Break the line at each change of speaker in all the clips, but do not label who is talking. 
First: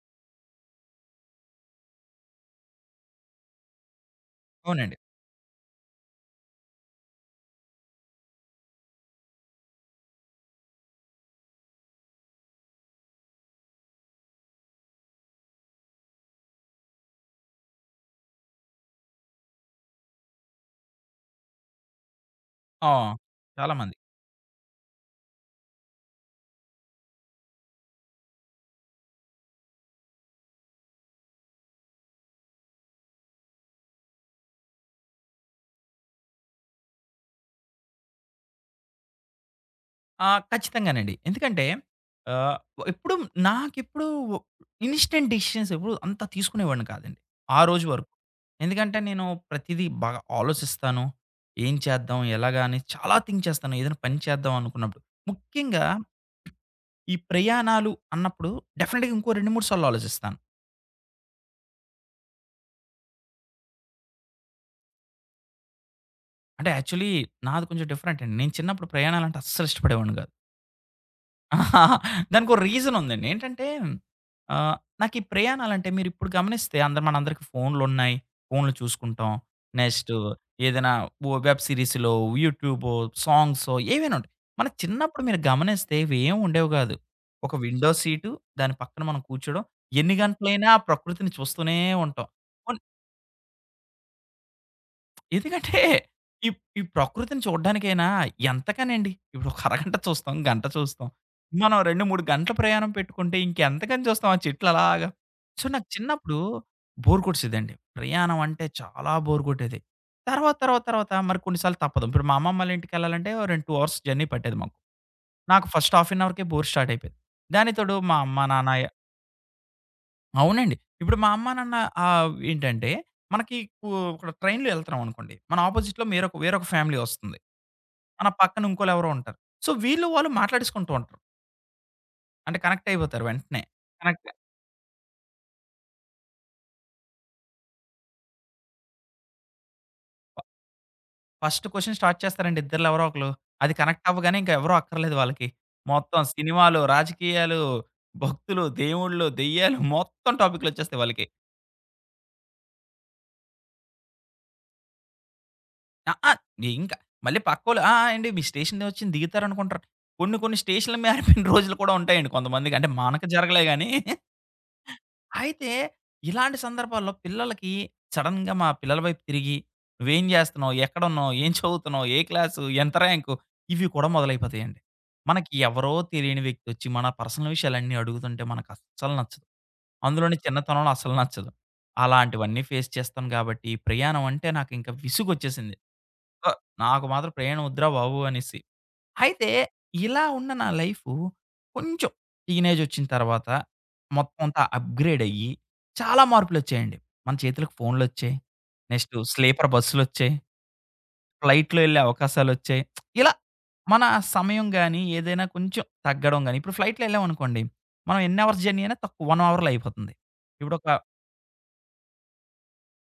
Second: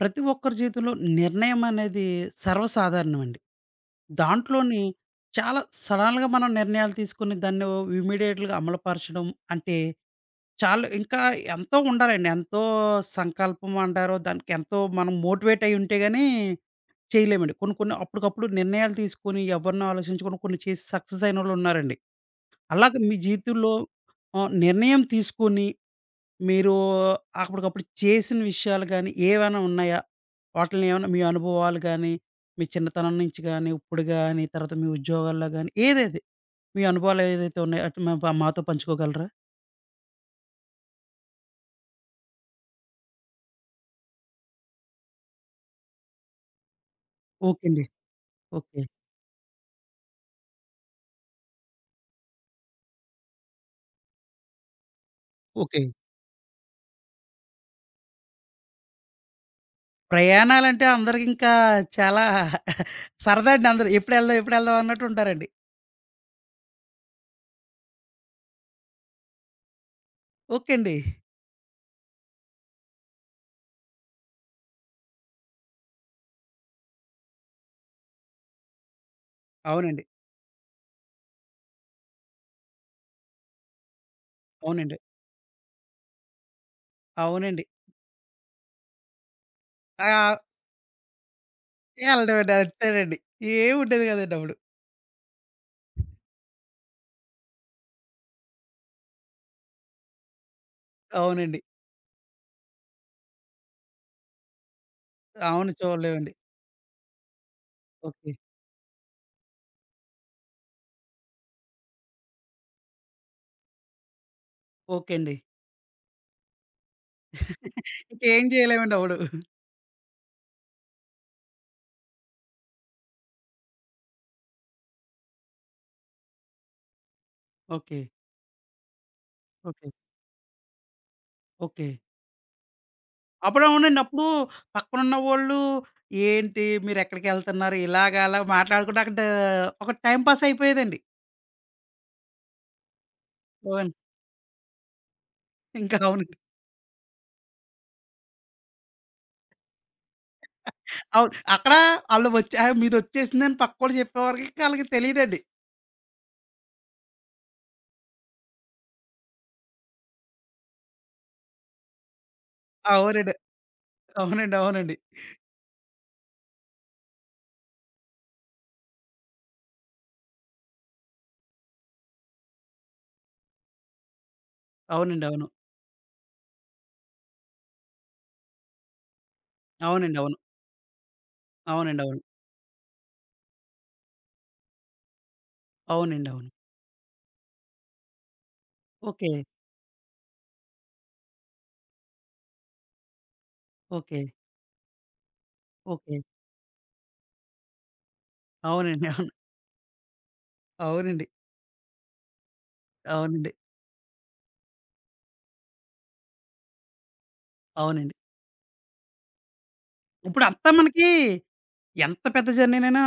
ప్రతి ఒక్కరి జీవితంలో నిర్ణయం అనేది సర్వసాధారణమండి. దాంట్లోని
అవునండి.
చాలా సడన్‌గా మనం నిర్ణయాలు తీసుకొని దాన్ని ఇమ్మీడియేట్‌గా అమలుపరచడం అంటే చాలా ఇంకా ఎంతో ఉండాలండి. ఎంతో సంకల్పం అంటారో దానికి ఎంతో మనం మోటివేట్ అయ్యి ఉంటే గాని చేయలేమండి. కొన్ని కొన్ని అప్పటికప్పుడు నిర్ణయాలు తీసుకొని ఎవరినో ఆలోచించకుండా కొన్ని చేసి సక్సెస్ అయినోళ్ళున్నారండి.
ఆ!
అలాగే మీ జీవితంలో
చాలామంది.
నిర్ణయం తీసుకొని మీరు అప్పటికప్పుడు చేసిన విషయాలు గానీ, ఏవైనా ఉన్నాయా? వాటిల్ని ఏమన్నా మీ అనుభవాలు గానీ, మీ చిన్నతనం నుంచి గానీ, ఇప్పుడు గానీ, తర్వాత మీ ఉద్యోగాల్లో గానీ, ఏదేది మీ అనుభవాలు ఏదైతే ఉన్నాయో అటు మా మాతో పంచుకోగలరా?
ఆ! ఖచ్చితంగానండి. ఎందుకంటే ఆహ్, ఎప్పుడు నాకెప్పుడు ఇన్‌స్టంట్ డెసిషన్స్ ఎప్పుడు అంత తీసుకునేవాడిని కాదండి. ఆ
ఓకే అండి.
రోజు వరకు.
ఓకే.
ఎందుకంటే నేను ప్రతిదీ బాగా ఆలోచిస్తాను. ఏం చేద్దాం? ఎలాగా? అని చాలా థింక్ చేస్తాను. ఏదైనా పని చేద్దాం అనుకున్నప్పుడు.
ఓకే.
ముఖ్యంగా ఈ ప్రయాణాలు అన్నప్పుడు డెఫినిట్‌గా ఇంకో 2, 3 సార్లు ఆలోచిస్తాను.
ప్రయాణాలంటే అందరికింకా చాలా సరదా అండి అందరూ. ఎప్పుడెళ్దాం, ఎప్పుడెళ్దాం అన్నట్టు ఉంటారండి.
అంటే యాక్చువల్లీ నాది కొంచెం డిఫరెంట్ అండి. నేను చిన్నప్పుడు ప్రయాణాలంటే అస్సలు ఇష్టపడేవాడిని కాదు.
ఓకే అండి.
ఆహా! దానికో రీజన్ ఉందండి. ఏంటంటే ఆహ్, నాకు ఈ ప్రయాణాలంటే మీరిప్పుడు గమనిస్తే అందరు మనందరికి ఫోన్‌లున్నాయి. ఫోన్‌లు చూసుకుంటాం.
అవునండి.
నెక్స్ట్ ఏదైనా ఓ వెబ్ సిరీస్‌లో, యూట్యూబో, సాంగ్సో ఏవైనా ఉంటాయి. మన
అవునండి.
చిన్నప్పుడు మీరు గమనిస్తే ఇవేం ఉండేవి కాదు. ఒక
అవునండి.
విండో సీటు దాని పక్కన మనం కూర్చోడం.
ఆ!
ఎన్ని గంటలైనా ఆ ప్రకృతిని చూస్తూనే ఉంటాం.
ఎళ్ళడమండి. అంతేనండి. ఏముండేది కాదండి అప్పుడు.
ఎందుకంటే ఈ ఈ ప్రకృతిని చూడ్డానికైనా ఎంతకనండి. ఇప్పుడు ఒక అరగంట చూస్తాం, గంట చూస్తాం.
అవునండి.
మనం 2, 3 గంటల ప్రయాణం పెట్టుకుంటే ఇంకెంతకని చూస్తాం ఆ చెట్లలాగా. సో,
అవును.
నాకు
చూడలేమండి.
చిన్నప్పుడు బోర్ కొట్టేసేదండి.
ఓకే.
ప్రయాణం అంటే చాలా బోర్ కొట్టేది. తర్వాత మరి కొన్నిసార్లు తప్పదు. ఇప్పుడు మా అమ్మమ్మ వాళ్ళ ఇంటికెళ్ళాలంటే ఓ రెండు 2 అవర్స్ జర్నీ పట్టేది మాకు.
ఓకే అండి.
నాకు ఫస్ట్ హాఫ్ అన్ అవర్‌కే బోర్ స్టార్ట్ అయిపోయేది. దానికి తోడు మా అమ్మ,
ఇంకేం
నాన్న
చేయలేమండి అప్పుడు.
అవునండి. ఇప్పుడు మా అమ్మ, నాన్న ఏంటంటే మనకి కు ఇక్కడ ట్రైన్‌లో ఎళ్తున్నాం అనుకోండి. మన అపోజిట్‌లో వేరొక వేరొక ఫ్యామిలీ వస్తుంది.
ఓకే.
మన పక్కన ఇంకోళ్ళెవరో ఉంటారు. So,
okay.
వీళ్ళు వాళ్ళు మాట్లాడేసుకుంటూ ఉంటారు.
ఓకే.
అంటే కనెక్ట్ అయిపోతారు వెంటనే.
అప్పుడు అవునండి. అప్పుడు
కనెక్ట్
పక్కనున్న వోళ్ళు ఏంటి మీరెక్కడికెళ్తున్నారు ఇలాగా అలా మాట్లాడుకుంటే అక్కడ ఒక టైమ్ పాస్ అయిపోయేదండి.
ఫస్ట్ క్వెషన్ స్టార్ట్ చేస్తారండి ఇద్దరిలో ఎవరో ఒకళ్ళు. అది
అవును.
కనెక్ట్ అవ్వగానే ఇంక ఎవరో అక్కర్లేదు వాళ్ళకి.
ఇంకా
మొత్తం
అవునండి.
సినిమాలు, రాజకీయాలు, భక్తులు, దేవుళ్ళు, దెయ్యాలు మొత్తం టాపిక్‌లొచ్చేస్తాయి వాళ్ళకి.
అవును. అక్కడ ఆళ్ళు వచ్చి ఆ! మీదొచ్చేసిందని పక్కోడు చెప్పే వరకి ఆళ్ళకి తెలీదండి.
అహా! ఇంకా మళ్ళీ పక్కోళ్ళు ఆ! ఆ! అండి మీ స్టేషనే వచ్చింది దిగుతారనుకుంటారు. కొన్ని కొన్ని స్టేషన్‌ల మారిపోయిన రోజులు కూడా ఉంటాయండి కొంతమందికి. అంటే మనకు
అవునండి.
జరగలే గానీ.
అవునండి. అవునండి.
అయితే ఇలాంటి సందర్భాల్లో పిల్లలకి సడెన్‌గా మా పిల్లల వైపు తిరిగి, "నువ్వేం జేస్తున్నావు? ఎక్కడున్నావు? ఏం చదువుతున్నావు? ఏ క్లాసు? ఎంత ర్యాంకు?" ఇవి కూడా మొదలైపోతాయండి.
అవునండి. అవును.
మనకి ఎవరో తెలియని వ్యక్తి వచ్చి మన పర్సనల్ విషయాలన్నీ అడుగుతుంటే మనకస్సలు నచ్చదు.
అవునండి.
అందులోని
అవును.
చిన్నతనంలో అస్సలు నచ్చదు.
అవునండి. అవును.
అలాంటివన్నీ ఫేస్ చేస్తాను గాబట్టి ప్రయాణం అంటే నాకు ఇంకా విసుగొచ్చేసింది.
అవునండి.
ఆ!
అవును.
నాకు మాత్రం ప్రయాణం వద్దురా బాబు అనేసి.
ఓకే.
అయితే ఇలా ఉన్న నా లైఫు కొంచెం టీనేజ్ వచ్చిన తర్వాత
ఓకే.
మొత్తం అంతా అప్‌గ్రేడ్ అయ్యి
ఓకే.
చాలా మార్పులొచ్చాయండి. మన చేతులకు ఫోన్‌లొచ్చాయి.
అవునండి.
నెక్స్ట్
అవును.
స్లీపర్ బస్సులొచ్చాయి.
అవునండి.
ఫ్లైట్‌లో ఎళ్ళే అవకాశాలొచ్చాయి. ఇలా
అవునండి.
మన సమయం గాని, ఏదైనా కొంచెం తగ్గడం గాని ఇప్పుడు ఫ్లైట్‌లో ఎళ్ళామనుకోండి.
అవునండి.
మనం ఎన్ని అవర్స్ జర్నీ అయినా తక్కువ 1 అవర్‌లో అయిపోతుంది.
ఇప్పుడంతా
ఇప్పుడొక
మనకి ఎంత పెద్ద జర్నీనైనా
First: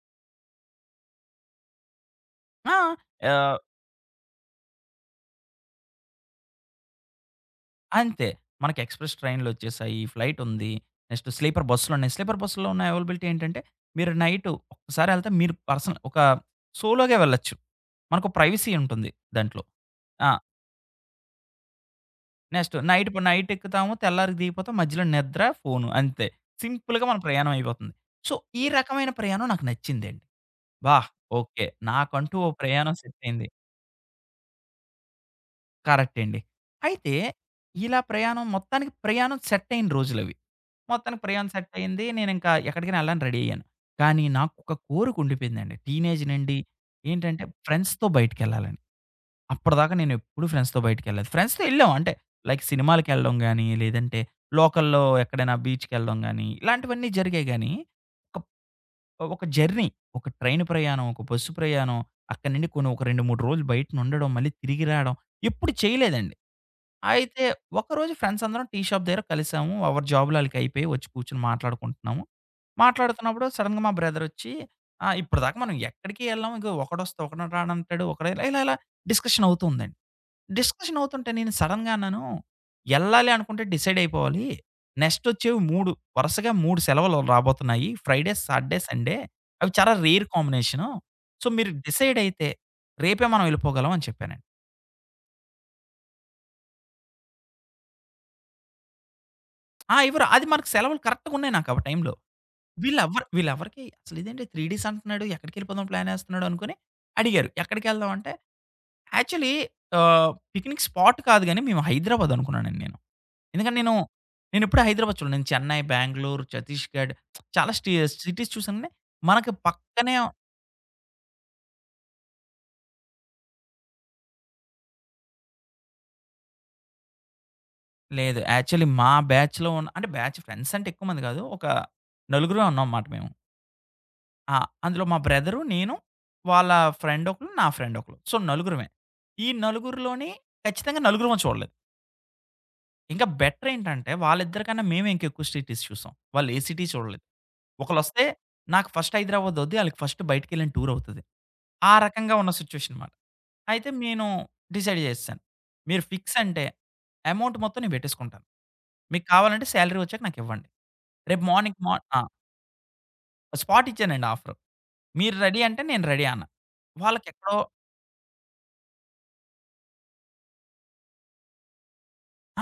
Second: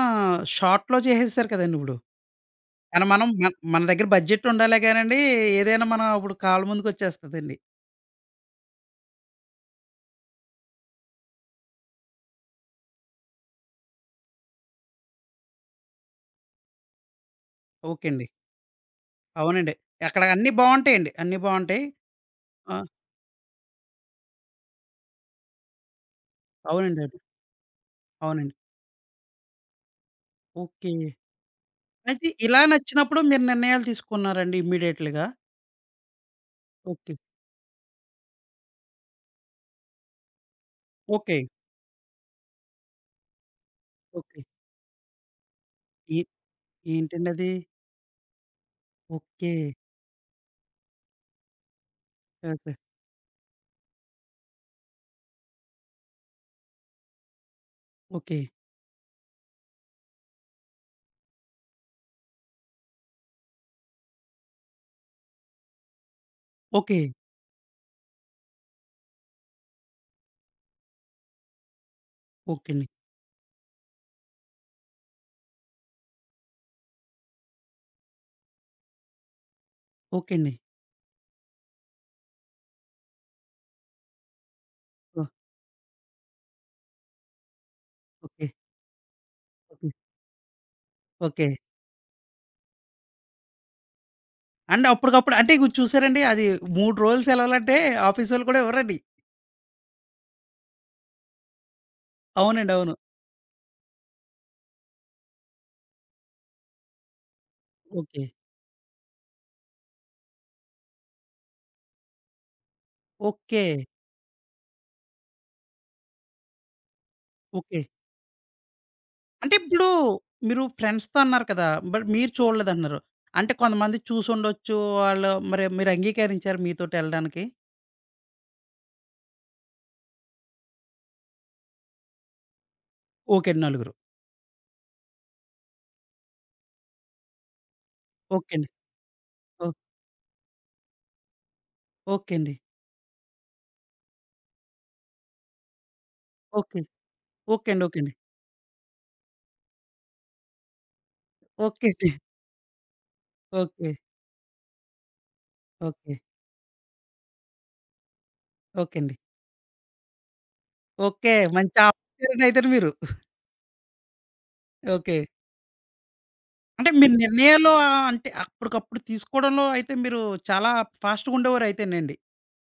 షార్ట్‌లో చేసేసారు కదండీ ఇప్పుడు.
ఆ!
కానీ మనం మన
ఆహ్
మన దగ్గర బడ్జెట్ ఉండాలే గానండి, ఏదైనా మన ఇప్పుడు కాళ్ళ ముందుకొచ్చేస్తదండి.
అంతే. మనకి ఎక్స్‌ప్రెస్ ట్రైన్‌లొచ్చేసాయి. ఫ్లైటుంది. నెక్స్ట్ స్లీపర్ బస్సులున్నాయి. స్లీపర్ బస్సులో ఉన్న అవైలబిలిటీ ఏంటంటే, మీరు నైటు ఒక్కసారెళ్తే మీరు పర్సనల్ ఒక సోలో‌గా వెళ్ళొచ్చు.
ఓకే అండి.
మనకు ప్రైవసీ ఉంటుంది దాంట్లో.
అవునండి. అక్కడ
ఆ!
అన్నీ బావుంటాయండి. అన్నీ బావుంటాయి.
నెక్స్ట్
ఆ!
నైట్ ఇప్పుడు నైటెక్కుతాము. తెల్లారికి దిగిపోతాం. మధ్యలో నిద్ర, ఫోను అంతే.
అవునండి.
సింపుల్‌గా మన
అవును.
ప్రయాణం అయిపోతుంది. సో,
అవునండి.
ఈ రకమైన ప్రయాణం నాకు నచ్చిందండి.
ఓకే.
వాహ్! ఓకే.
అయితే
నాకంటూ ఓ
ఇలా
ప్రయాణం
నచ్చినప్పుడు మీరు
సెట్టయింది.
నిర్ణయాలు తీసుకున్నారండి ఇమ్మీడియేట్‌లీగా?
కరెక్ట్ అండి. అయితే
ఓకే.
ఇలా ప్రయాణం మొత్తానికి ప్రయాణం సెట్టయిన రోజులవి. మొత్తానికి
ఓకే.
ప్రయాణం సెట్ అయింది. నేనింకా ఎక్కడికైనా ఎళ్ళాలని రెడీ అయ్యాను. కానీ
ఓకే.
నాకొక కోరిక ఉండిపోయిందండి.
ఏ
టీనేజ్ నుండి ఏంటంటే
ఏంటండది?
ఫ్రెండ్స్‌తో బయటికెళ్ళాలని.
ఓకే.
అప్పటిదాకా నేనెప్పుడు ఫ్రెండ్స్‌తో బయటికెళ్ళలేదు. ఫ్రెండ్స్‌తో ఎళ్ళాం అంటే లైక్
ఓకే.
సినిమాలకెళ్ళడం గానీ, లేదంటే లోకల్‌లో ఎక్కడైనా బీచ్‌కెళ్ళడం గానీ, ఇలాంటివన్నీ జరిగాయి గానీ,
ఓకే.
ఒక ఒక జర్నీ, ఒక ట్రైన్ ప్రయాణం, ఒక బస్సు ప్రయాణం, అక్కడి నుండి కొన్ని ఒక 2, 3 రోజులు బయటనుండడం, మళ్ళీ తిరిగి రాడం ఎప్పుడు చేయలేదండి.
ఓకే.
అయితే ఒకరోజు ఫ్రెండ్స్ అందరం టీ షాప్ దగ్గర కలిసాము. ఎవరి జాబ్‌లు ఆళ్ళకయిపోయాయి. వచ్చి కూర్చొని మాట్లాడుకుంటున్నాము.
ఓకే అండి.
మాట్లాడుతున్నప్పుడు సడెన్‌గా మా బ్రదరొచ్చి, "ఆ! ఇప్పటిదాకా మనం ఎక్కడికి ఎళ్ళాం. ఇగో ఒకడొస్తే ఒకడు రానంటాడు. ఒకడు" ఇలా ఇలా ఇలా డిస్కషన్ అవుతూ ఉందండి.
ఓకే అండి.
డిస్కషన్ అవుతుంటే నేను సడెన్‌గా అన్నాను, "ఎళ్ళాలి అనుకుంటే డిసైడ్ అయిపోవాలి. Next
oh!
వచ్చేవి 3 వరుసగా 3 సెలవులు రాబోతున్నాయి. Friday,
okay.
Saturday, Sunday. అవి
ఓకే.
చాలా రేర్ కాంబినేషను. So,
okay.
మీరు డిసైడ్ అయితే రేపే మనం ఎళ్ళిపోగలం" అని చెప్పానండి.
అంటే అప్పటికప్పుడు అంటే ఇప్పుడు చూసారండి అది 3 రోజులు సెలవులంటే ఆఫీసోళ్ళు కూడా ఇవ్వరండి.
ఆ! ఇవ్వరు. అది మనకు సెలవులు కరెక్ట్‌గా ఉన్నాయి నాకు ఆ టైంలో.
అవునండి. అవును.
వీళ్ళెవ్వరికీ అసలు ఇదేంటి 3 డేస్ అంటున్నాడు. ఎక్కడికెళ్ళిపోదాం ప్లాన్ ఏస్తున్నాడు అనుకోని అడిగారు. ఎక్కడికెళ్దాం
ఓకే.
అంటే యాక్చువల్లీ పిక్నిక్ స్పాట్ కాదు గానీ మేము హైదరాబాద్ అనుకున్నానండి నేను.
ఓకే.
ఎందుకంటే నేనెప్పుడూ హైదరాబాద్ చూడలేదు. నేను చెన్నై, బెంగుళూరు, ఛత్తీస్‌గఢ్ చాలా
ఓకే.
సిటీస్ చూసాను గానీ మనకి
అంటే ఇప్పుడు
పక్కనే
మీరు ఫ్రెండ్స్‌తో అన్నారు కదా! బట్ మీరు చూడలేదంటున్నారు. అంటే కొంతమంది చూసుండొచ్చు. వాళ్ళు మరి మీరు అంగీకరించారా మీతోటి ఎళ్ళడానికి?
లేదు. యాక్చువల్లీ మా బ్యాచ్‌లో ఉన్న అంటే బ్యాచ్ ఫ్రెండ్స్ అంటే ఎక్కువ మంది కాదు. నలుగురే ఉన్నాం మాట మేము.
ఓకే అండి. నలుగురు.
ఆ! అందులో మా బ్రదరు, నేను, వాళ్ళ ఫ్రెండ్ ఒకళ్ళు, నా ఫ్రెండ్ ఒకళ్ళు. సో,
ఓకే అండి.
నలుగురమే. ఈ
ఓ
నలుగురిలోని ఖచ్చితంగా నలుగురం చూడలేదు.
ఓకే అండి.
ఇంకా బెటర్ ఏంటంటే వాళ్ళిద్దరి కన్నా మేమే ఇంకా ఎక్కువ సిటీస్ చూసాం. వాళ్ళు ఏ
ఓకే.
సిటీ చూడలేదు.
ఓకే అండి. ఓకే అండి.
ఒకళ్ళొస్తే నాకు ఫస్ట్ హైదరాబాద్ అవుద్ది. ఆళ్ళకి ఫస్ట్ బయటికెళ్ళిన టూర్ అవుతది.
ఓకే
ఆ
అండి.
రకంగా ఉన్న సిట్యుయేషన్ మాట. అయితే
ఓకే.
నేను డిసైడ్ చేసేసాను. మీరు
ఓకే.
ఫిక్స్ అంటే అమౌంట్ మొత్తం నేను పెట్టేసుకుంటాను.
ఓకే అండి.
మీకు కావాలంటే సాలరీ వచ్చాక నాకివ్వండి.
ఓకే.
రేపు
మంచి
మార్నింగ్ మా ఆ!
ఆఫీసరేనండి అయితేను మీరు.
స్పాట్ ఇచ్చానండి ఆఫర్.
ఓకే.
మీరు రెడీ అంటే నేను రెడీ అన్నా.
అంటే మీరు
వాళ్ళకెక్కడో
నిర్ణయాలు అంటే అప్పటికప్పుడు తీసుకోవడంలో అయితే మీరు చాలా ఫాస్ట్‌గా ఉండేవారయితేనండి.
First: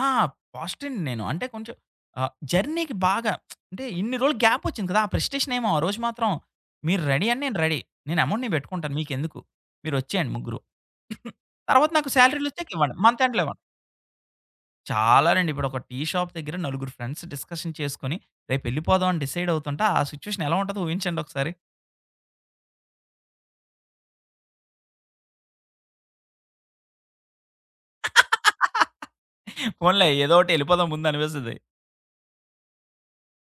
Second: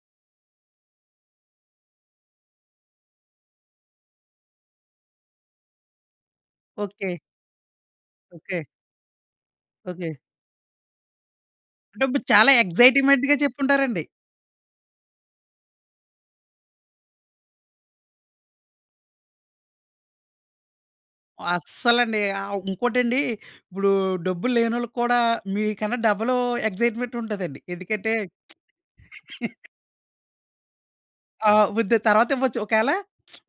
ఆ! పాజిటివ్ నేను. అంటే కొంచెం జర్నీకి బాగా అంటే ఇన్ని రోజులు గ్యాప్ వచ్చింది కదా! ఆ ప్రెస్టేషనేమో ఆ రోజు మాత్రం మీరు
ఓకే.
రెడీ అని నేను రెడీ. నేను
ఓకే.
పెట్టుకుంటాను. మీకెందుకు?
ఓకే.
మీరొచ్చేయండి ముగ్గురు. తర్వాత
అంటే
నాకు
ఇప్పుడు
శాలరీలు
చాలా
వచ్చాక ఇవ్వండి. మంత్
ఎక్సైట్‌మెంట్‌గా
ఎండ్‌లో ఇవ్వండి.
చెప్పుంటారండి.
చాలానండి. ఇప్పుడు ఒక టీ షాప్ దగ్గర నలుగురు ఫ్రెండ్స్ డిస్కషన్ చేసుకొని రేపెళ్ళిపోదాం అని డిసైడ్ అవుతుంటే ఆ సిట్యుయేషన్ ఎలా ఉంటదో ఊహించండి ఒకసారి.
అస్సలండి. ఇంకోటండి ఇప్పుడు డబ్బులు లేనోళ్ళకి కూడా మీకన్నా డబులు ఎక్సైట్‌మెంట్ ఉంటదండి. ఎందుకంటే
పోన్లే ఏదో ఒకటి ఎళ్ళిపోదాం ముందు
ఆ!
అనిపిస్తది.
వద్దు తర్వాత ఇవ్వచ్చు. ఒకవేళ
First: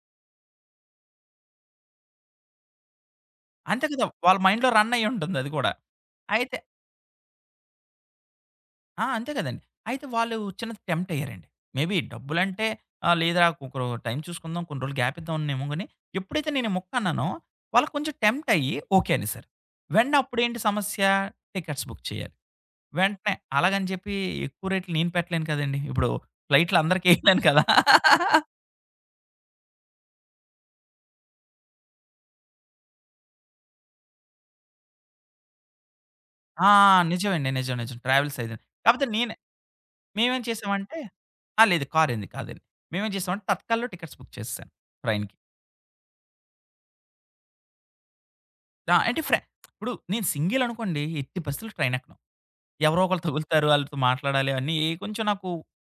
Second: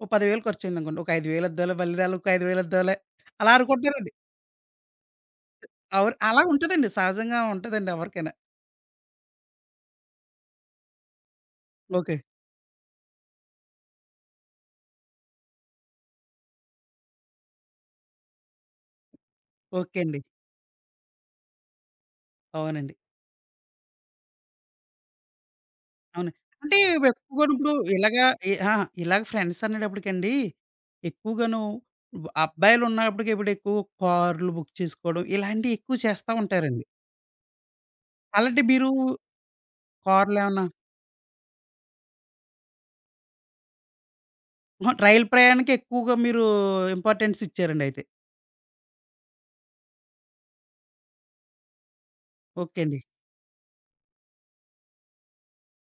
ఓ 10,000 ఖర్చయిందనుకోండి. ఒక 5,000 ఇద్దాంలే మళ్ళీ నాలుగు 5,000 ఇద్దాంలే అలా
అంతే కదా!
అనుకుంటారండి.
వాళ్ళ మైండ్‌లో రన్ అయ్యి ఉంటుంది అది కూడా.
అవును. అలా
అయితే
ఉంటదండి. సహజంగా ఉంటదండి ఎవరికైనా.
ఆ! అంతే కదండీ. అయితే వాళ్ళు చిన్న టెంప్ట్ అయ్యారండి. Maybe
okay.
డబ్బులంటే ఆ! లేదురా ఒకరు టైం చూసుకుందాం. కొన్ని రోజులు గ్యాప్ ఇద్దామనేమో గాని, ఎప్పుడైతే నేను ఈ ముక్క అన్నానో, వాళ్ళు కొంచెం టెంప్ట్ అయ్యి ఓకే అనేసారు.
ఓకే
వెంటనే
అండి.
అప్పుడేంటి సమస్య? టికెట్స్ బుక్ చేయాలి.
అవునండి.
వెంటనే అలాగని చెప్పి ఎక్కువ రేట్లు నేను పెట్టలేను కదండీ. ఇప్పుడు
అవును. అంటే
ఫ్లైట్‌లు
ఇవి
అందరికి ఎయలేను
ఎక్కువగాను
కదా!
ఇప్పుడు ఇలాగా ఎ ఆ! ఇలాగ ఫ్రెండ్స్ అనేటప్పటికండి, ఎక్కువగాను అబ్బాయిలున్నప్పటికి ఇప్పుడు ఎక్కువ కార్‌లు బుక్ చేసుకోవడం ఇలాంటివి ఎక్కువ చేస్తా
ఆ!
ఉంటారండి.
నిజమండి. నిజం. ట్రావెల్స్ అది.
అలాంటి మీరు
కాపోతే మేమేం
కార్‌లేమన్నా
చేసామంటే ఆ! లేదు కార్ ఏంది కాదండి. మేమేం చేసామంటే తత్కాల్‌లో టికెట్స్ బుక్ చేసేసాను
అహా! రైలు
ట్రైన్‌కి.
ప్రయాణానికి ఎక్కువగా మీరు ఇంపార్టెన్స్ ఇచ్చారండి అయితే.
ఆ! అంటే ఫ్రె ఇప్పుడు నేను సింగిల్ అనుకోండి ఎట్టి పరిస్థితుల్లో ట్రైన్ ఎక్కను.
ఓకే అండి.
ఎవరో ఒకళ్ళు తగులుతారు. ఆళ్ళతో మాట్లాడాలి అన్నీ కొంచెం నాకు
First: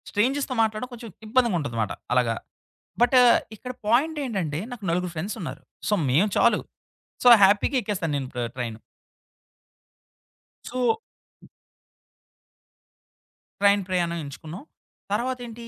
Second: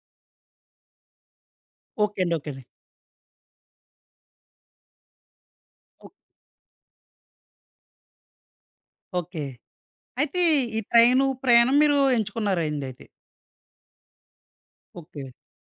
స్ట్రేంజర్స్‌తో మాట్లాడడం కొంచెం ఇబ్బందిగా ఉంటదన్నమాట
ఓకే అండి.
అలాగా.
ఓకే అండి.
బట్ ఇక్కడ పాయింట్ ఏంటంటే నాకు నలుగురు ఫ్రెండ్స్ ఉన్నారు. సో,
ఓక్
మేము చాలు. సో, హ్యాపీగా ఎక్కేస్తాను నేను ట్రైన్.
ఓకే. అయితే ఈ
సో,
ట్రైను ప్రయాణం మీరు ఎంచుకున్నారండి అయితే.
ట్రైన్ ప్రయాణం ఎంచుకున్నాం.
ఓకే.
తర్వాత ఏంటి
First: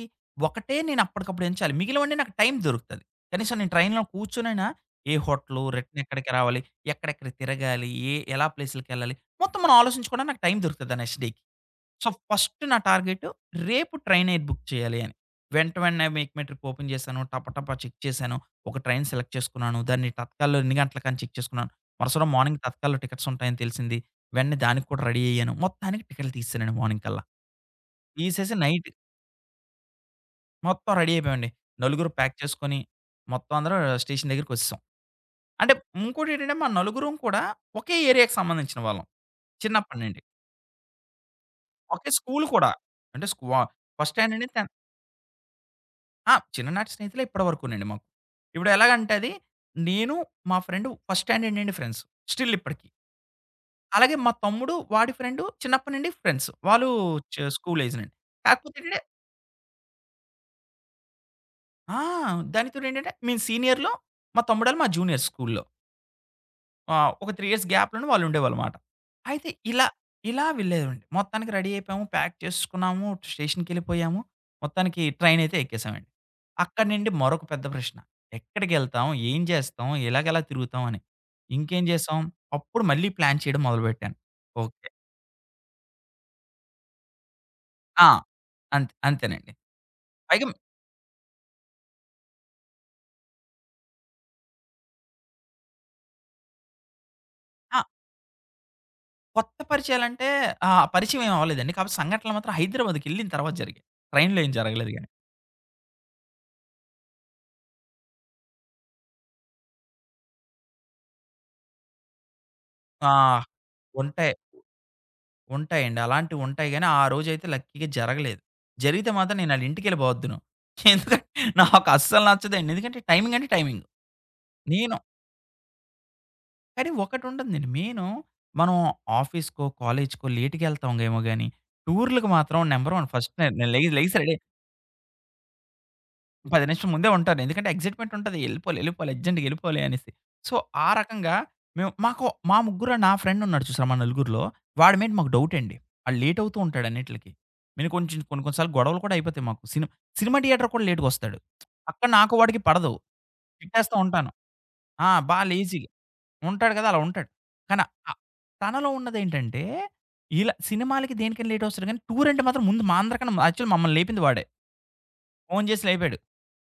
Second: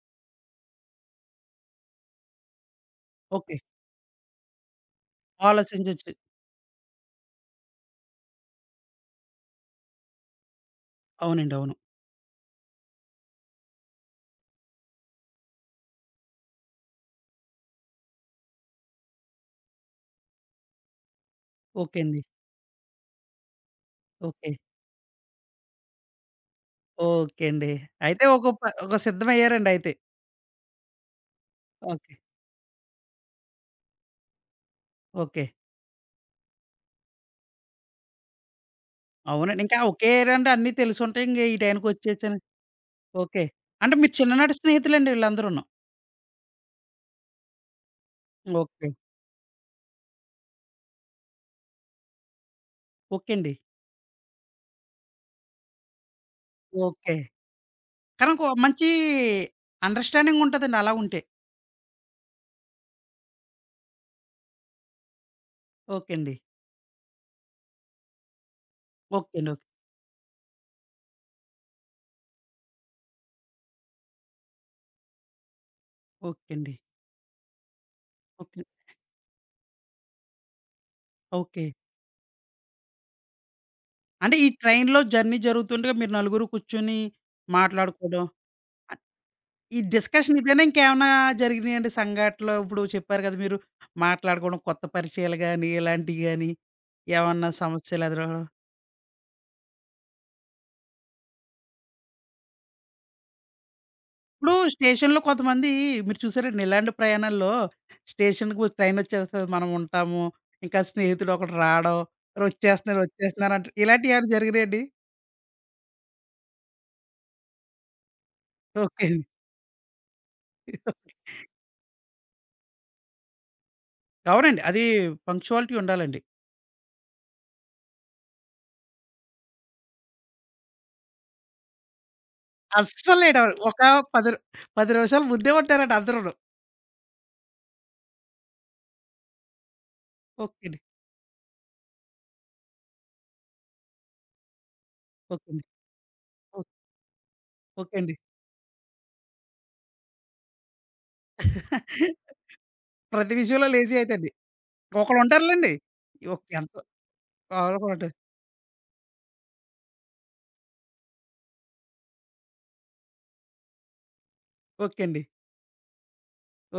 ఒకటే నేను అప్పటికప్పుడు ఎంచాలి. మిగిలినవన్నీ నాకు టైం దొరుకుతది. కనీసం
ఓకే.
నేను ట్రైన్‌లో కూర్చొనైనా ఏ హోటలు, రిటర్న్
ఆలోచించొచ్చు.
ఎక్కడికి రావాలి, ఎక్కడెక్కడ తిరగాలి, ఎలా ప్లేసులకెళ్ళాలి మొత్తం మనం ఆలోచించుకోవడానికి నాకు టైం దొరుకుతది ఆ నెక్స్ట్ డేకి.
అవునండి. అవును.
సో, ఫస్ట్ నా టార్గెట్ రేపు ట్రైన్ ఏది బుక్ చేయాలి అని. వెంటనే మేక్ మై ట్రిప్ ఓపెన్ చేశాను. టపటపా చెక్ చేశాను. ఒక ట్రైన్ సెలెక్ట్ చేసుకున్నాను. దాన్ని తత్కాల్‌లో ఎన్ని గంటలకని చెక్ చేసుకున్నాను.
ఓకే
మరుసటి
అండి.
రోజు మార్నింగ్ తత్కాల్‌లో టికెట్స్ ఉంటాయని తెలిసింది.
ఓకే.
వెంటనే దానికి కూడా రెడీ అయ్యాను. మొత్తానికి టికెట్లు తీసేసానండి మార్నింగ్ కల్లా.
ఓకే అండి. అయితే
తీసేసి నైట్
ఒక సిద్ధమయ్యారండి అయితే.
మొత్తం రెడీ అయిపోయామండి. నలుగురు
ఓకే.
ప్యాక్ చేసుకొని మొత్తం అందరం స్టేషన్ దగ్గరికొచ్చేసాం.
ఓకే.
అంటే ఇంకోటేంటంటే మా నలుగురం కూడా ఒకే ఏరియాకి సంబంధించిన వాళ్ళం
అవునండి. ఇంకా
చిన్నప్పటి
ఒకే
నుండి.
ఏరియా అంటే అన్నీ తెలిసుంటాయి. ఇంక ఈ
ఒకే
టయానికొచ్చేసాను.
స్కూల్ కూడా. అంటే
ఓకే.
స్కూ
అంటే
ఫస్ట్
మీరు
స్టాండర్డ్ నుంచి
చిన్ననాటి
టెన్త్
స్నేహితులండి వీళ్ళందరూను.
ఆ! చిన్ననాటి స్నేహితులే ఇప్పటి వరకునండి మాకు. ఇప్పుడు
ఓకే.
ఎలాగంటే అది నేను, మా ఫ్రెండ్ ఫస్ట్ స్టాండర్డ్ నుండి ఫ్రెండ్స్. స్టిల్ ఇప్పటికి.
ఓకే అండి.
అలాగే మా తమ్ముడు, వాడి ఫ్రెండు చిన్నప్పటి నుండి ఫ్రెండ్స్. వాళ్ళు
ఓకే.
స్కూల్ ఏజ్ నుండి.
కానీ ఒక
కాకపోతే
మంచి
ఏంటంటే
అండర్‌స్టాండింగ్ ఉంటదండి అలా ఉంటే.
ఆ! దానికి తోడు ఏంటంటే మేము సీనియర్‌లో, మా తమ్ముడోళ్ళు మా జూనియర్స్ స్కూల్‌లో.
ఓకే అండి.
ఆ! ఒక 3 ఇయర్స్ గ్యాప్‌లోనే వాళ్ళుండేవాళ్ళమాట.
ఓకే
అయితే
అండి. ఓకే.
ఇలా వెళ్ళేదండి. మొత్తానికి రెడీ అయిపోయాము. ప్యాక్ చేసుకున్నాము. స్టేషన్‌కెళ్ళిపోయాము. మొత్తానికి ట్రైనయితే ఎక్కేసామండి.
ఓకే అండి.
అక్కడి నుండి మరొక పెద్ద ప్రశ్న.
ఓకే.
ఎక్కడికెళ్తాం? ఏం చేస్తాం? ఎలాగెలా తిరుగుతాం అని.
ఓకే.
ఇంకేం చేసాం? అప్పుడు మళ్ళీ ప్లాన్ చేయడం మొదలుపెట్టాను.
అంటే ఈ
ఓకే.
ట్రైన్‌లో జర్నీ జరుగుతుండగా మీరు నలుగురు కూర్చొని
ఆ!
మాట్లాడుకోవడం
అంతే. అంతేనండి.
ఈ డిస్కషన్
పైగా
ఇదేనా ఇంకేమన్నా జరిగినాయండి సంఘటనలు? ఇప్పుడు చెప్పారు కదా! మీరు మాట్లాడుకోవడం కొత్త పరిచయాలు గాని, ఇలాంటియి గాని ఏమన్నా
ఆ!
సమస్యలు ఎదురవ్వడం?
కొత్త పరిచయాలంటే ఆ! పరిచయం ఏమి అవ్వలేదండి. కాపోతే సంఘటనలు మాత్రం హైదరాబాద్‌కెళ్ళిన తర్వాత జరిగాయి. ట్రైన్‌లో ఏం
ఇప్పుడు
జరగలేదు గానీ.
స్టేషన్‌లో కొంతమంది మీరు చూసారండి ఇలాంటి ప్రయాణాల్లో స్టేషన్‌కి ట్రైన్ వచ్చేస్తది. మనం ఉంటాము. ఇంకా స్నేహితుడు ఒకడు రావడం, "ఒచ్చేస్తున్నారు,
ఆ!
ఒచ్చేస్తున్నారు" అంటారు. ఇలాంటివి ఏమైనా
ఉంటాయి.
జరిగినాయండి?
ఉంటాయండి. అలాంటివుంటాయి గానీ, ఆ రోజైతే లక్కీగా జరగలేదు.
ఓకే
జరిగితే
అండి.
మాత్రం నేను ఆళ్ళ ఇంటికెళ్ళిపోవద్దును. ఎందుకంటే నాకు అస్సలు నచ్చదండి. ఎందుకంటే టైమింగ్ అంటే టైమింగ్.
అవునండి. అది
నేను
పంక్చువాలిటీ ఉండాలండి.
కానీ ఒకటుంటుందండి మెయిను మనం ఆఫీస్‌కో, కాలేజ్‌కో లేట్‌గెళ్తామేమో గానీ, టూర్‌లకి మాత్రం నంబర్ 1
అస్సలు
ఫస్ట్
లేనివారు
నేను
ఒక
లెగిసి
10
రెడీ
రు 10 నిమిషాలు ముందే ఉంటారండి అందరూను.
10 నిమిషం ముందే ఉంటారు. ఎందుకంటే ఎక్సైట్‌మెంట్ ఉంటది. ఎళ్ళిపోవాలి, ఎళ్ళిపోవాలి అర్జెంట్‌గా ఎళ్ళిపోవాలి అనేసి. సో,
ఓకే అండి.
ఆ రకంగా మాకు మా ముగ్గురు నా ఫ్రెండ్ ఉన్నాడు చూసారా మా నలుగురిలో, వాడి మీద మాకు
ఓకే
డౌట్
అండి.
అండి. ఆడు లేట్ అవుతూ
ఓకే.
ఉంటాడు అన్నిట్లికి. నేను
ఓకే అండి.
కొంచెం కొన్ని కొన్ని సార్లు గొడవలు కూడా అయిపోతాయి మాకు. సినిమా సినిమా థియేటర్ కూడా లేట్‌గొస్తాడు. అక్కడ నాకు వాడికి పడదు.
ప్రతి విషయంలో లేజీ
తిట్టేస్తా ఉంటాను.
అయితేండి.
ఆ! బా
ఒకళ్ళుంటారులెండి.
లేజీగా
ఓకే.
ఉంటాడు
ఎంతో
కదా! అలా ఉంటాడు. కానీ
ఒకరుంటారు.
ఆహ్, తనలో ఉన్నదేంటంటే, ఇలా సినిమాలకి దేనికైనా లేట్ వస్తాడు కానీ టూర్ అంటే మాత్రం ముందు మా అందరికన్నా యాక్చువల్లీ మమ్మల్ని లేపింది వాడే.
ఓకే అండి.
ఫోను చేసి లేపాడు.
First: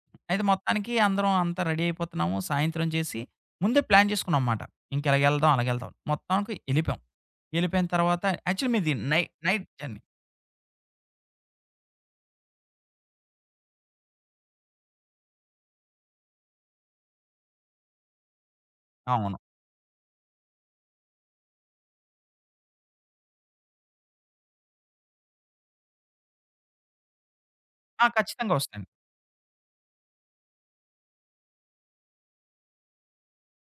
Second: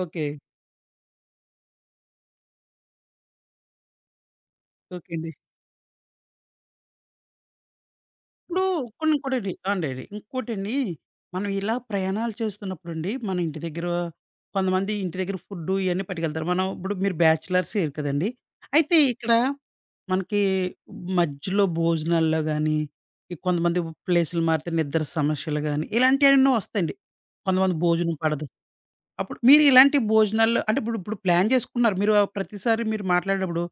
ఓకే.
అయితే మొత్తానికి అందరం అంతా రెడీ అయిపోతున్నాము. సాయంత్రం చేసి ముందే ప్లాన్ చేసుకున్నాంమాట.
ఓకే అండి.
ఇంకెలాగెళ్దాం, అలాగెళ్దాం. మొత్తానికి ఎళ్ళిపోయాం. ఎళ్ళిపోయిన తర్వాత
ఇప్పుడు
యాక్చువల్లీ మీది
కొన్ని
నై
ఇంకోటండి
నైట్
ఆ!
జర్నీ.
అండి. ఇంకోటండి మనం ఇలా ప్రయాణాలు చేస్తున్నప్పుడండి, మన ఇంటి దగ్గర కొంతమంది ఇంటి దగ్గర ఫుడ్డు ఇయన్నీ పట్టుకెళ్తారు. మనం ఇప్పుడు మీరు బ్యాచిలర్సేరు కదండీ! అయితే ఇక్కడ
అవును.
మనకి మధ్యలో భోజనాల్లో గాని, ఈ కొంతమంది ప్లేసులు మారితే నిద్ర సమస్యలు గాని, ఇలాంటియెన్నో వస్తాయండి. కొంతమంది
ఆ!
భోజనం పడదు.
ఖచ్చితంగా వస్తాయండి.
అప్పుడు మీరు ఇలాంటి భోజనాల్లో అంటే ఇప్పుడు ఇప్పుడు ప్లాన్ చేసుకున్నారు. మీరు ఆ ప్రతిసారి మీరు మాట్లాడేటప్పుడు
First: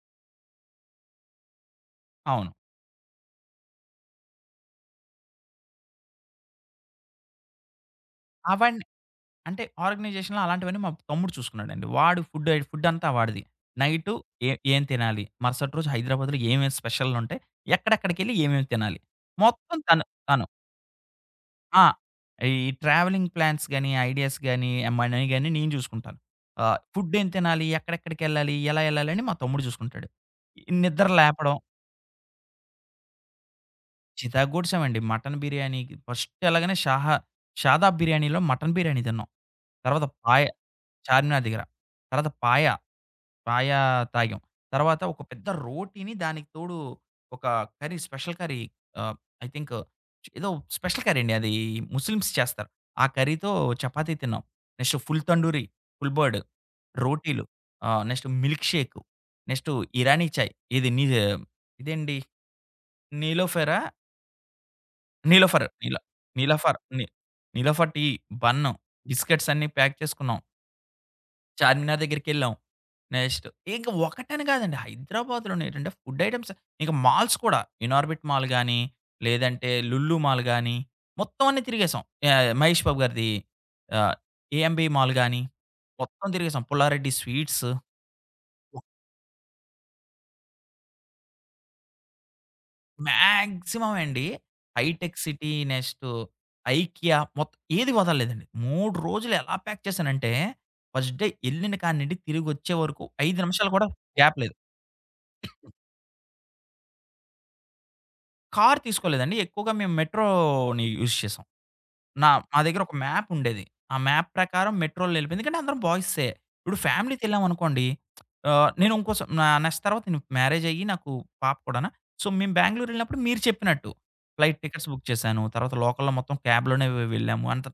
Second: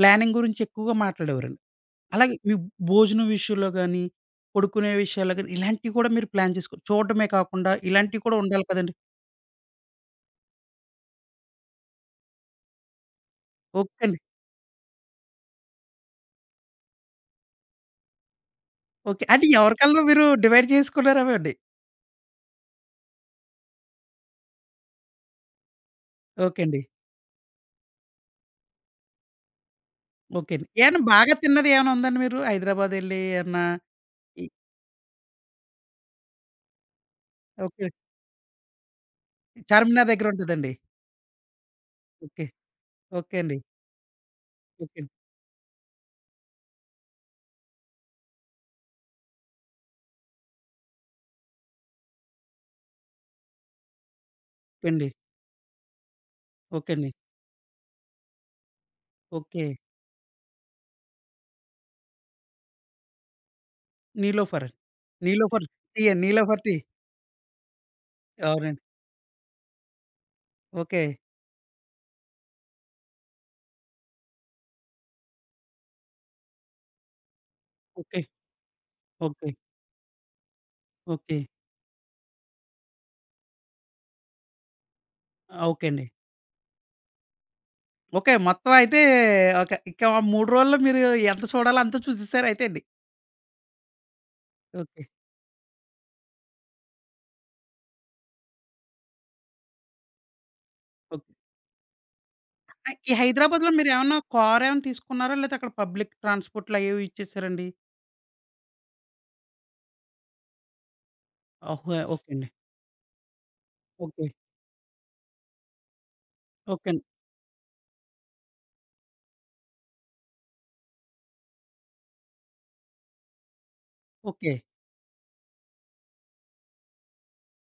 ప్లానింగ్ గురించి ఎక్కువగా మాట్లాడేవారండి. అలాగే
అవును.
మీ భోజనం విషయంలో గాని, పడుకునే విషయాల్లో గాని ఇలాంటివి కూడా మీరు ప్లాన్ చేసుకో చూడడమే కాకుండా ఇలాంటివి కూడా ఉండాలి
అవన్నీ
కదండీ!
అంటే ఆర్గనైజేషన్‌లో అలాంటివన్నీ మా తమ్ముడు చూసుకున్నాడండి. వాడు ఫుడ్ అంతా వాడిది.
ఓకే
నైటు
అండి.
ఏం తినాలి? మరుసటి రోజు హైదరాబాద్‌లో ఏమేం స్పెషల్లుంటాయి? ఎక్కడెక్కడికెళ్ళి ఏమేమి తినాలి?
ఓకే. అంటే
మొత్తం
ఎవరికల్లా మీరు
తను.
డివైడ్ చేసుకున్నారా అండి?
ఆ! ఈ ట్రావెలింగ్ ప్లాన్స్ గాని, ఐడియాస్ గాని, మనీ గాని నేను చూసుకుంటాను.
ఓకే అండి.
ఫుడ్ ఏం తినాలి? ఎక్కడెక్కడికెళ్ళాలి? ఎలా ఎళ్ళాలి? అని మా తమ్ముడు చూసుకుంటాడు.
ఓకే అండి. ఏమన్నా
నిద్ర
బాగా
లేపడం
తిన్నది ఏమైనా ఉందండి మీరు? హైదరాబాద్ ఎళ్లి ఏమన్నా ఈ
చితగ్గొడిసామండి. మటన్ బిర్యానీ ఫస్ట్ ఎళ్ళగానే
ఓకే.
షాదాబ్ బిర్యానీలో మటన్ బిర్యానీ తిన్నాం. తర్వాత
చార్మినార్ దగ్గర
పాయ
ఉంటదండి.
చార్మినార్ దగ్గర. తర్వాత
ఓకే.
పాయ.
ఓకే అండి.
పాయ తాగాం. తర్వాత
ఓకే.
ఒక పెద్ద రోటీని దానికి తోడు ఒక special curry ah, I think ఏదో స్పెషల్ కర్రీ అండి అది ముస్లిమ్స్ చేస్తారు. ఆ కర్రీతో చపాతీ తిన్నాం. నెక్స్ట్
అండి.
Full tandoori, full bird,
okay అండి. ఓకే అండి.
రోటీలు, next milkshake,
okay.
Next Irani chai ఇది నీ ఇదేంటి నీలోఫెరా?
నీలోఫర్.
నీలోఫర్
నీలోఫర్
నీల
టీయా? నీలోఫర్ టీ.
నీలోఫర్ ని నీలోఫర్ టీ, బన్,
అవునండి.
బిస్కెట్స్ అన్నీ ప్యాక్ చేసుకున్నాం.
ఓకే.
చార్మినార్ దగ్గరికెళ్ళాం. నెక్స్ట్ ఇంక ఒకటని కాదండి. హైదరాబాద్‌లోనే ఏంటంటే ఫుడ్ ఐటెమ్స్ ఇంక మాల్స్ కూడా
ఓకే.
'ఇనార్బిట్ మాల్' గాని,
ఓకే.
లేదంటే 'లుల్లు మాల్' గాని,
ఓకే.
మొత్తం అన్నీ తిరిగేసాం. యాహ్! మహేష్ బాబు గారిది ఆహ్, 'ఏఎంబీ మాల్' గాని,
ఆ! ఓకే అండి.
మొత్తం తిరిగేసాం. Pulla Reddy sweets
okay. మొత్తం అయితే ఓకే. ఇంకా 3 రోజుల్లో మీరు ఎంత చూడాలో అంతా చూసేసారు అయితే అండి.
మాక్సిమం అండి.
ఓకే.
హైటెక్ సిటీ నెక్స్ట్ ఐకియా మొత్తం ఏది వదలలేదండి. 3 రోజులు ఎలా ప్యాక్ చేశానంటే, ఫస్ట్ డే
ఓకే.
ఎళ్ళిన కాడి నుండి తిరిగొచ్చే వరకు
ఈ
5 నిమిషాలు
హైదరాబాద్‌లో
కూడా
మీరేమన్నా
గ్యాప్ లేదు.
కారేమన్నా తీసుకున్నారా? లేతే అక్కడ పబ్లిక్ ట్రాన్స్‌పోర్ట్‌లు అయ్యేవి ఇచ్చేసారండి?
కార్ తీసుకోలేదండి. ఎక్కువగా మేము మెట్రోని యూజ్ చేసాం.
ఓహో!
నా
ఓకే అండి.
మా దగ్గర ఒక మ్యాప్ ఉండేది. ఆ
ఓకే.
మ్యాప్ ప్రకారం మెట్రోలో ఎళ్ళిపోయింది. ఎందుకంటే అందరం బాయ్సే. ఇప్పుడు
ఓకే అండి.
ఫ్యామిలీతో ఎళ్ళామనుకోండి నేను ఇంకో సం నా నెక్స్ట్ తర్వాత నేను మ్యారేజ్ అయ్యి నాకు పాప కూడానా. సో, మేము బెంగుళూరు ఎళ్ళినప్పుడు మీరు చెప్పినట్టు
ఓకే.
ఫ్లైట్ టికెట్స్ బుక్ చేశాను. తర్వాత లోకల్‌లో మొత్తం క్యాబ్‌లోనే వెళ్ళాము. అంత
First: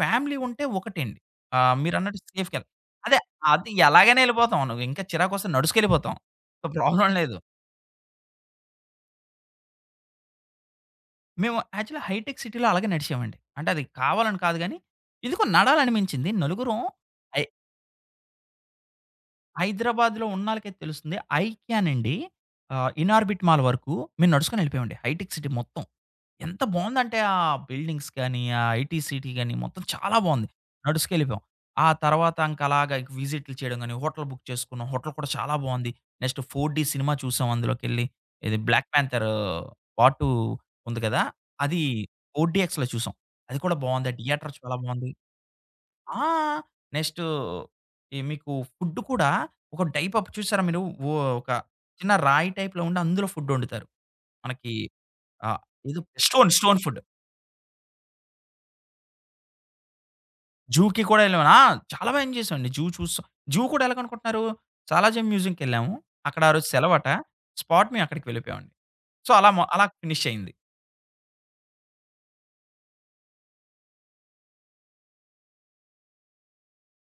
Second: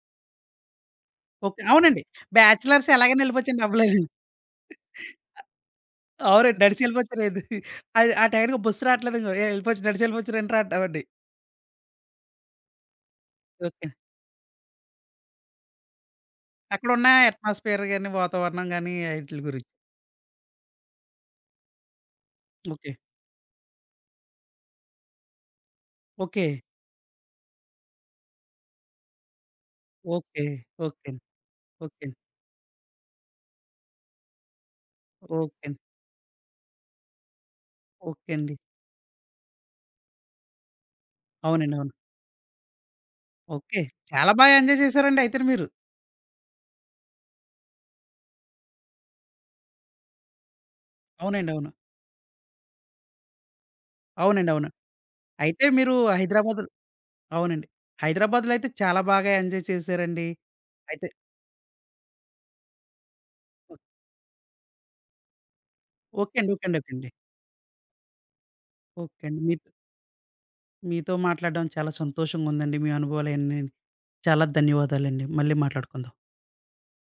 ఫ్యామిలీ ఉంటే ఒకటండి.
ఓకే. అవునండి.
మీరన్నట్టు సేఫ్‌గా
బ్యాచిలర్స్
అదే
ఎలాగైనా ఎళ్ళిపోవచ్చండి
అది
అవ్వలేదండి.
ఎలాగైనా ఎళ్ళిపోతాం. నువ్వు ఇంకా చిరాకొస్తే నడుచుకెళ్ళిపోతాం.
అవునండి.
సో, ప్రాబ్లమ్ లేదు.
నడిచెళ్ళిపోతారేది. అది ఆ టైంకి బస్సు రావట్లేదంగో ఏ ఎళ్ళిపోవచ్చు నడిచెళ్ళిపోవచ్చు రండ్రా అంటామండి.
మేము యాక్చువల్‌గా హైటెక్ సిటీలో అలాగే నడిచామండి. అంటే అది
ఓకే.
కావాలని కాదు గానీ, ఎందుకో నడాలనిపించింది. నలుగురం
అక్కడున్న
హై
అట్మాస్ఫియర్ గాని, వాతావరణం గాని ఆయిట్లి గురించి.
హైదరాబాద్‌లో ఉన్నోళ్ళకే తెలుస్తుంది. ఐక్యానండి
ఓకే.
ఇనార్బిట్ మాల్ వరకు మేము నడుచుకొని ఎళ్ళిపోయామండి. హైటెక్ సిటీ మొత్తం.
ఓకే.
ఎంత బావుందంటే ఆ బిల్డింగ్స్ కానీ, ఆ ఐటీ సిటీ గాని మొత్తం చాలా
ఓకే.
బావుంది.
ఓకే అండి.
నడుచుకెళ్ళిపోయాం. ఆ
ఓకే అండి.
తర్వాత ఇంక అలాగా ఇక విజిట్లు చేయడం గాని, హోటల్ బుక్ చేసుకున్నాం. హోటల్ కూడా చాలా
ఓకే అండి.
బావుంది. నెక్స్ట్ 4 డీ సినిమా చూసాం అందులోకెళ్ళి.
ఓకే అండి.
ఇది 'బ్లాక్ ప్యాంథర్' పార్ట్ 2 ఉంది కదా!
అవునండి.
అది
అవును.
4డీఎక్స్‌లో చూసాం. అది కూడా
ఓకే.
బావుంది.
చాలా
థియేటర్ చాలా
ఎంజాయ్
బావుంది.
చేశారండి అయితేను మీరు.
ఆ! నెక్స్ట్ ఈ మీకు ఫుడ్ కూడా ఒక టైప్ ఆఫ్ చూసారా మీరు ఓ ఒక
అవునండి. అవును.
చిన్న రాయి టైప్‌లో ఉండి అందులో ఫుడ్ వండుతారు.
అవునండి. అవును.
మనకి ఆహ్,
అయితే మీరు
ఏదో
హైదరాబాద్
స్టోన్ ఫుడ్.
అవునండి. హైదరాబాద్‌లో అయితే చాలా బాగా ఎంజాయ్ చేశారండి.
జూకి
అయితే
కూడా వెళ్ళామని. ఆ! చాలా బా ఎంజాయ్ చేసామండి. జూ చూసాం. జూ
ఓ
కూడా ఎలాగనుకుంటున్నారు? సాలార్జంగ్ మ్యూజియంకెళ్ళాము.
ఓకే
అక్కడ ఆ
అండి. ఓకే
రోజు
అండి. ఓకే
సెలవట.
అండి.
స్పాట్ మేము అక్కడికి వెళ్ళిపోయామండి.
ఓకే
సో,
అండి. మీతో
అలా ఫినిష్ అయింది.
మీతో మాట్లాడడం చాలా సంతోషంగుందండి. మీ అనుభవాలయన్నీని. చాలా ధన్యవాదాలండి. మళ్ళీ మాట్లాడుకుందాం.